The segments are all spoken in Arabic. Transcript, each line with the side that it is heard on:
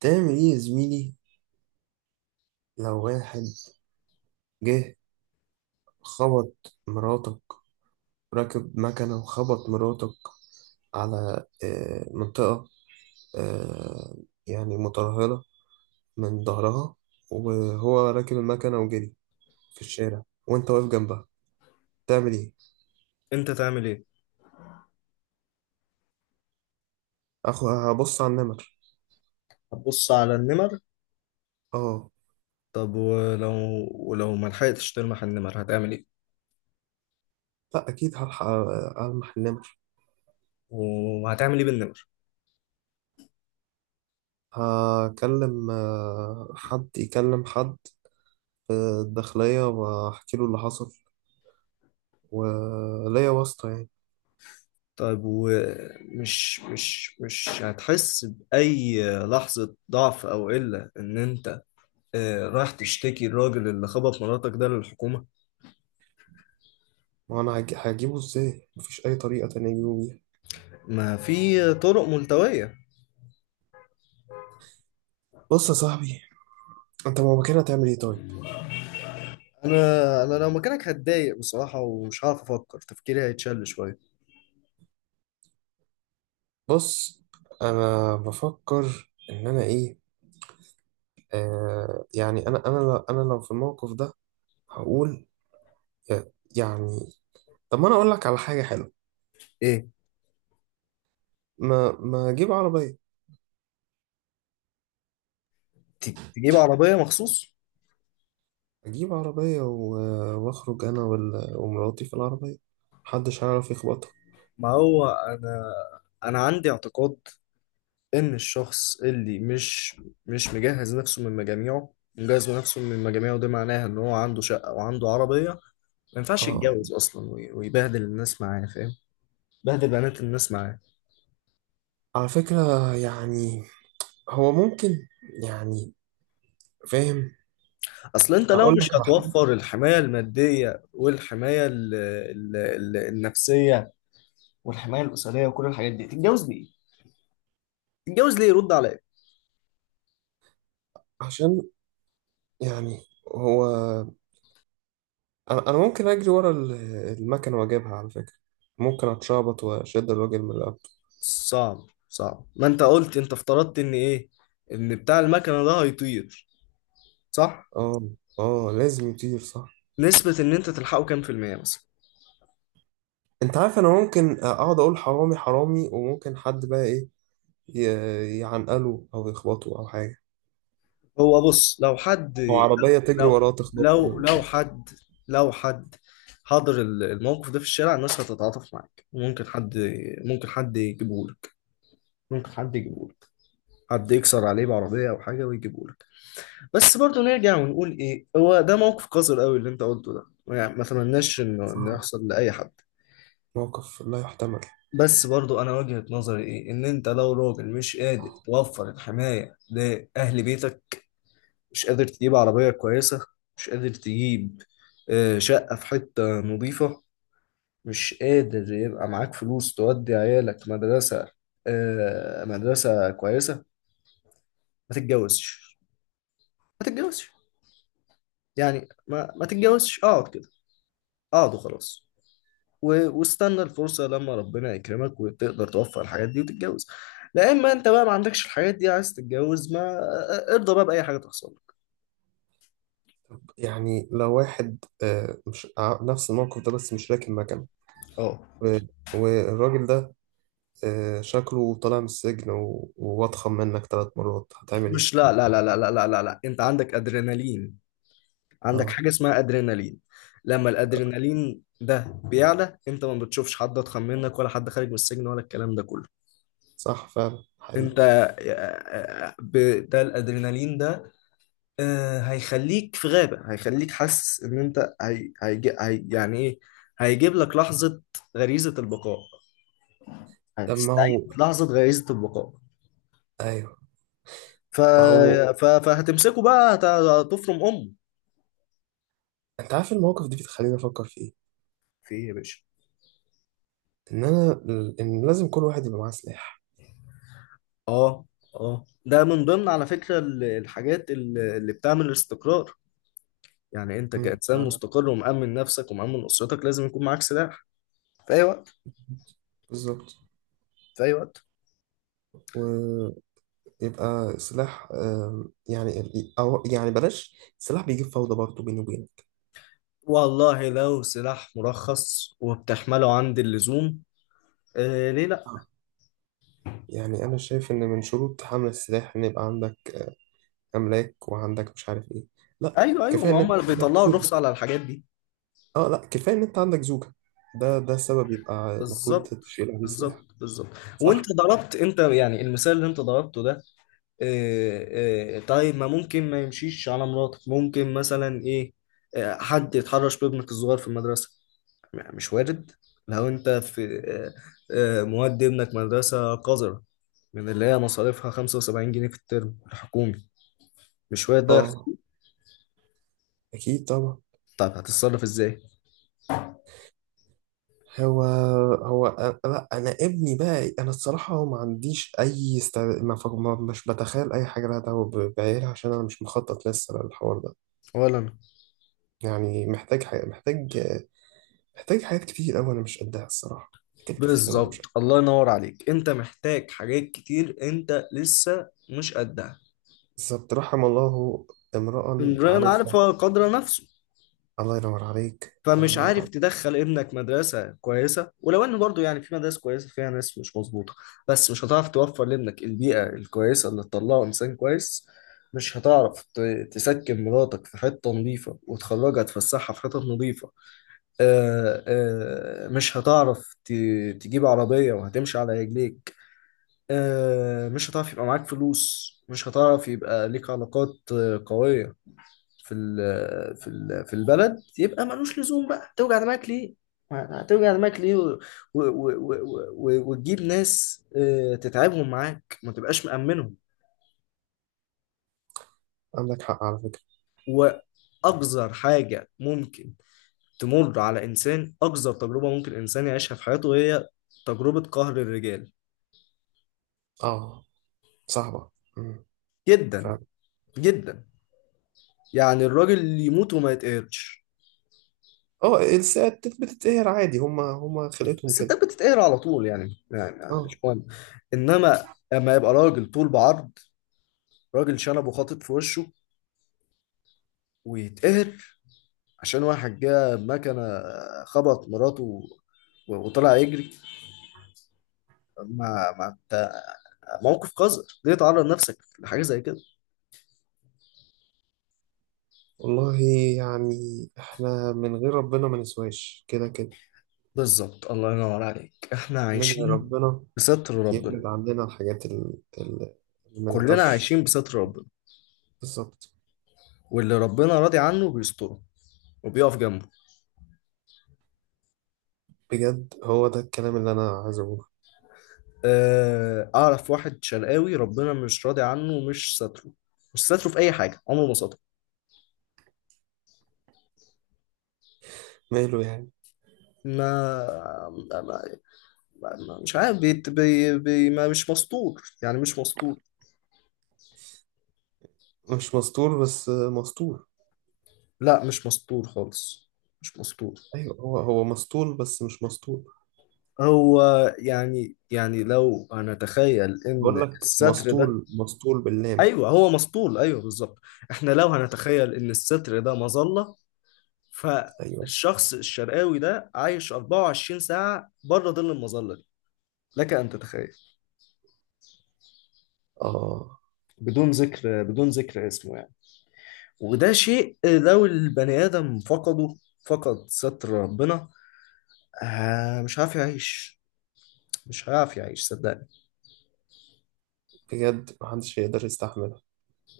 right: تعمل ايه يا زميلي؟ لو واحد جه خبط مراتك، راكب مكنة وخبط مراتك على منطقة آه، يعني مترهلة من ظهرها، وهو راكب المكنة وجري في الشارع وانت واقف جنبها، تعمل ايه؟
left: انت تعمل ايه؟
right: اخو هبص على النمر.
left: هتبص على النمر.
right: اه.
left: طب ولو ما لحقتش تلمح النمر هتعمل ايه؟
right: لا اكيد هلحق المح النمر.
left: وهتعمل ايه بالنمر؟
right: هكلم حد، يكلم حد في الداخلية واحكي له اللي حصل، وليا واسطة يعني.
left: طيب، ومش مش مش هتحس بأي لحظة ضعف أو قلة إن أنت رايح تشتكي الراجل اللي خبط مراتك ده للحكومة؟
right: ما انا هجيبه، ازاي؟ مفيش اي طريقه تانية اجيبه بيها.
left: ما في طرق ملتوية.
right: بص يا صاحبي، انت ما مكانها هتعمل ايه طيب؟
left: أنا لو مكانك هتضايق بصراحة، ومش هعرف أفكر، تفكيري هيتشل شوية.
right: بص، انا بفكر ان انا ايه، آه يعني انا لو في الموقف ده هقول يعني طب ما انا اقول لك على حاجه حلوه.
left: إيه؟
right: ما اجيب عربيه.
left: تجيب عربية مخصوص؟
right: اجيب عربيه واخرج انا ومراتي في العربيه، محدش هيعرف يخبطها.
left: ما هو أنا عندي اعتقاد ان الشخص اللي مش مجهز نفسه من مجاميعه، مجهز نفسه من مجاميعه ده معناها ان هو عنده شقة وعنده عربية. ما ينفعش
right: اه،
left: يتجوز اصلا، ويبهدل الناس معاه، فاهم؟ بهدل بنات الناس معاه.
right: على فكره يعني هو ممكن، يعني فاهم.
left: اصل انت لو
right: اقول
left: مش
right: لك على حاجه،
left: هتوفر الحماية المادية والحماية ال النفسية والحماية الأسرية وكل الحاجات دي، تتجوز ليه؟ تتجوز ليه يرد عليك.
right: عشان يعني هو، أنا ممكن اجري ورا المكنه واجيبها على فكره. ممكن اتشعبط واشد الراجل من القبل.
left: صعب. صعب. ما انت قلت، انت افترضت ان ايه؟ ان بتاع المكنة ده هيطير، صح؟
right: اه، اه، لازم يطير صح.
left: نسبة ان انت تلحقه كام في المية مثلا؟
right: انت عارف، انا ممكن اقعد اقول حرامي حرامي، وممكن حد بقى ايه، يعنقله او يخبطه او حاجه،
left: هو بص، لو حد،
right: او عربيه تجري
left: لو
right: وراه تخبطه
left: لو
right: ولا
left: لو
right: حاجه.
left: حد، لو حد حضر الموقف ده في الشارع، الناس هتتعاطف معاك. ممكن حد، ممكن حد يجيبهولك، ممكن حد يجيبهولك، حد يكسر عليه بعربية أو حاجة ويجيبهولك. بس برضو نرجع ونقول إيه، هو ده موقف قذر قوي اللي أنت قلته ده، يعني ما أتمناش إنه
right: صعب،
left: يحصل لأي حد.
right: موقف لا يحتمل.
left: بس برضو أنا وجهة نظري إيه، إن أنت لو راجل مش قادر توفر الحماية لأهل بيتك، مش قادر تجيب عربية كويسة، مش قادر تجيب شقة في حتة نظيفة، مش قادر يبقى معاك فلوس تودي عيالك مدرسة، مدرسة كويسة، ما تتجوزش، ما تتجوزش. يعني ما تتجوزش، اقعد كده، اقعد وخلاص، واستنى الفرصة لما ربنا يكرمك وتقدر توفر الحاجات دي وتتجوز. لا اما انت بقى ما عندكش الحاجات دي عايز تتجوز، ما ارضى بقى بأي حاجة تحصل لك.
right: يعني لو واحد مش نفس الموقف ده، بس مش راكب مكنه،
left: اه،
right: و- والراجل ده شكله طالع من السجن وأضخم منك 3 مرات، هتعمل
left: مش،
right: إيه؟
left: لا لا لا لا لا لا لا لا، انت عندك ادرينالين، عندك
right: آه،
left: حاجة اسمها أدرينالين. لما الأدرينالين ده بيعلى، أنت ما بتشوفش حد أضخم منك ولا حد خارج من السجن ولا الكلام ده كله.
right: صح فعلا،
left: أنت
right: حقيقي.
left: ده الأدرينالين ده هيخليك في غابة، هيخليك حاسس إن أنت يعني إيه، هيجيب لك لحظة غريزة البقاء،
right: طب ما
left: هتستعيد
right: هو،
left: لحظة غريزة البقاء.
right: أيوه،
left: ف...
right: ما هو.
left: فهتمسكه بقى، هتفرم أمه.
right: أنت عارف المواقف دي بتخليني أفكر في إيه؟
left: في إيه يا باشا؟
right: إن أنا، إن لازم كل واحد يبقى معاه سلاح.
left: اه. اه، ده من ضمن على فكرة الحاجات اللي بتعمل الاستقرار. يعني انت
right: مم،
left: كإنسان
right: فعلا.
left: مستقر ومأمن نفسك ومأمن أسرتك، لازم يكون معاك سلاح في أي وقت،
right: بالظبط.
left: في أي وقت.
right: ويبقى سلاح. يعني أو يعني بلاش سلاح، بيجيب فوضى برضه بيني وبينك.
left: والله لو سلاح مرخص وبتحمله عند اللزوم، آه، ليه لا؟
right: آه. يعني أنا شايف إن من شروط حمل السلاح إن يبقى عندك أملاك، وعندك مش عارف إيه. لا،
left: ايوه، ايوه،
right: كفاية
left: ما
right: إن أنت
left: هم
right: عندك.
left: بيطلعوا الرخصة على الحاجات دي.
right: اه، لا، كفايه ان انت عندك زوكا. ده السبب يبقى المفروض
left: بالظبط،
right: تشيل عليه
left: بالظبط،
right: سلاح.
left: بالظبط. وانت
right: صح.
left: ضربت، انت يعني المثال اللي انت ضربته ده، طيب ما ممكن ما يمشيش على مراتك، ممكن مثلا ايه، حد يتحرش بابنك الصغير في المدرسة. مش وارد. لو انت في مودي ابنك مدرسة قذرة من اللي هي مصاريفها 75 جنيه في الترم الحكومي، مش وارد ده
right: اه،
left: يحصل.
right: اكيد طبعا.
left: طب هتتصرف ازاي؟
right: هو لا، انا ابني بقى، انا الصراحه ما عنديش اي ما مش بتخيل اي حاجه لها دعوه بعيالها، عشان انا مش مخطط لسه للحوار ده.
left: ولا أنا.
right: يعني محتاج حاجة، محتاج حاجات كتير قوي انا مش قدها الصراحه. حاجات كتير قوي انا مش
left: بالظبط،
right: قدها.
left: الله ينور عليك، انت محتاج حاجات كتير، انت لسه مش قدها.
right: بالظبط، رحم الله امرأ
left: امرئ عارف
right: عارفها.
left: قدر نفسه.
right: الله ينور عليك، الله
left: فمش
right: ينور
left: عارف
right: عليك.
left: تدخل ابنك مدرسة كويسة، ولو ان برضو يعني في مدارس كويسة فيها ناس مش مظبوطة، بس مش هتعرف توفر لابنك البيئة الكويسة اللي تطلعه انسان كويس، مش هتعرف تسكن مراتك في حتة نظيفة وتخرجها تفسحها في حتة نظيفة، مش هتعرف تجيب عربية وهتمشي على رجليك، مش هتعرف يبقى معاك فلوس، مش هتعرف يبقى ليك علاقات قوية في البلد، يبقى ملوش لزوم بقى، توجع دماغك ليه؟ هتوجع دماغك ليه وتجيب ناس تتعبهم معاك، ما تبقاش مأمنهم.
right: عندك حق على فكره.
left: وأقذر حاجة ممكن تمر على إنسان، أقذر تجربة ممكن إنسان يعيشها في حياته هي تجربة قهر الرجال.
right: اه، صعبة. مم.
left: جدا،
right: فعلا.
left: جدا. يعني الراجل يموت وما يتقهرش.
right: اه، الساعات بتتقهر عادي، هما خلقتهم كده.
left: الستات بتتقهر على طول، يعني
right: اه،
left: مش مهم. إنما لما يبقى راجل طول بعرض، راجل شنب وخاطب في وشه، ويتقهر عشان واحد جه بمكنة خبط مراته وطلع يجري، ما انت، موقف قذر، ليه تعرض نفسك لحاجة زي كده؟
right: والله يعني احنا من غير ربنا ما نسواش كده كده.
left: بالظبط، الله ينور عليك، احنا
right: انما
left: عايشين
right: ربنا
left: بستر
right: يبعد
left: ربنا.
right: عننا الحاجات اللي ما
left: كلنا
right: نقدرش.
left: عايشين بستر ربنا،
right: بالظبط.
left: واللي ربنا راضي عنه بيستره وبيقف جنبه.
right: بجد، هو ده الكلام اللي انا عايز اقوله.
left: اعرف واحد شرقاوي ربنا مش راضي عنه ومش ستره، مش ستره في اي حاجة، عمره ما ستره.
right: ماله يعني؟
left: ما ما- مش عارف، بي بي بي ما مش مسطور، يعني مش مسطور.
right: مش مسطول بس مسطول.
left: لا، مش مسطور خالص، مش مسطور.
right: ايوه، هو مسطول بس مش مسطول.
left: هو يعني لو هنتخيل
right: بقول
left: ان
right: لك
left: الستر ده،
right: مسطول، مسطول باللام.
left: ايوه هو مسطول، ايوه بالظبط. احنا لو هنتخيل ان الستر ده مظله،
right: ايوه.
left: فالشخص الشرقاوي ده عايش 24 ساعه بره ظل المظله دي. لك ان تتخيل.
right: اه.
left: بدون ذكر، بدون ذكر اسمه يعني. وده شيء لو البني ادم فقده، فقد ستر ربنا، آه، مش عارف يعيش، مش عارف يعيش صدقني.
right: بجد محدش هيقدر يستحمل.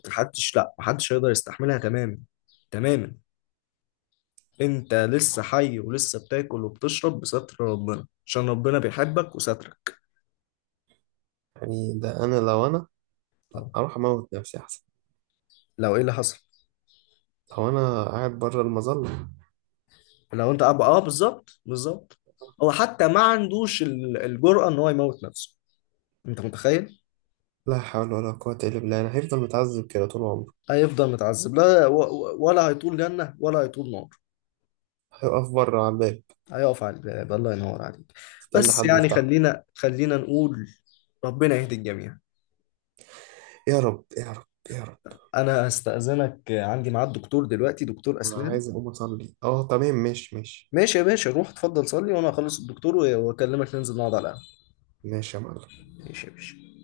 left: محدش، لا، محدش هيقدر يستحملها تماما، تماما. انت لسه حي ولسه بتاكل وبتشرب بستر ربنا عشان ربنا بيحبك وسترك.
right: يعني ده انا لو انا
left: آه.
right: اروح اموت نفسي احسن،
left: لو ايه اللي حصل؟
right: لو انا قاعد بره المظله.
left: لو انت اه، بالظبط، بالظبط، هو حتى ما عندوش الجرأة ان هو يموت نفسه، انت متخيل؟
right: لا حول ولا قوه الا بالله، انا هيفضل متعذب كده طول عمره.
left: هيفضل متعذب، لا، ولا هيطول جنة ولا هيطول نار.
right: هيقف بره على الباب،
left: هيقف على الباب، الله ينور عليك.
right: استنى
left: بس
right: حد
left: يعني،
right: يفتحه.
left: خلينا نقول ربنا يهدي الجميع.
right: يا رب، يا رب، يا رب.
left: انا هستأذنك، عندي ميعاد دكتور دلوقتي، دكتور
right: انا
left: اسنان.
right: عايز اقوم اصلي، اه، تمام، ماشي ماشي.
left: ماشي يا باشا، روح اتفضل صلي، وانا هخلص الدكتور واكلمك ننزل نقعد على القهوة.
right: ماشي يا معلم.
left: ماشي يا باشا.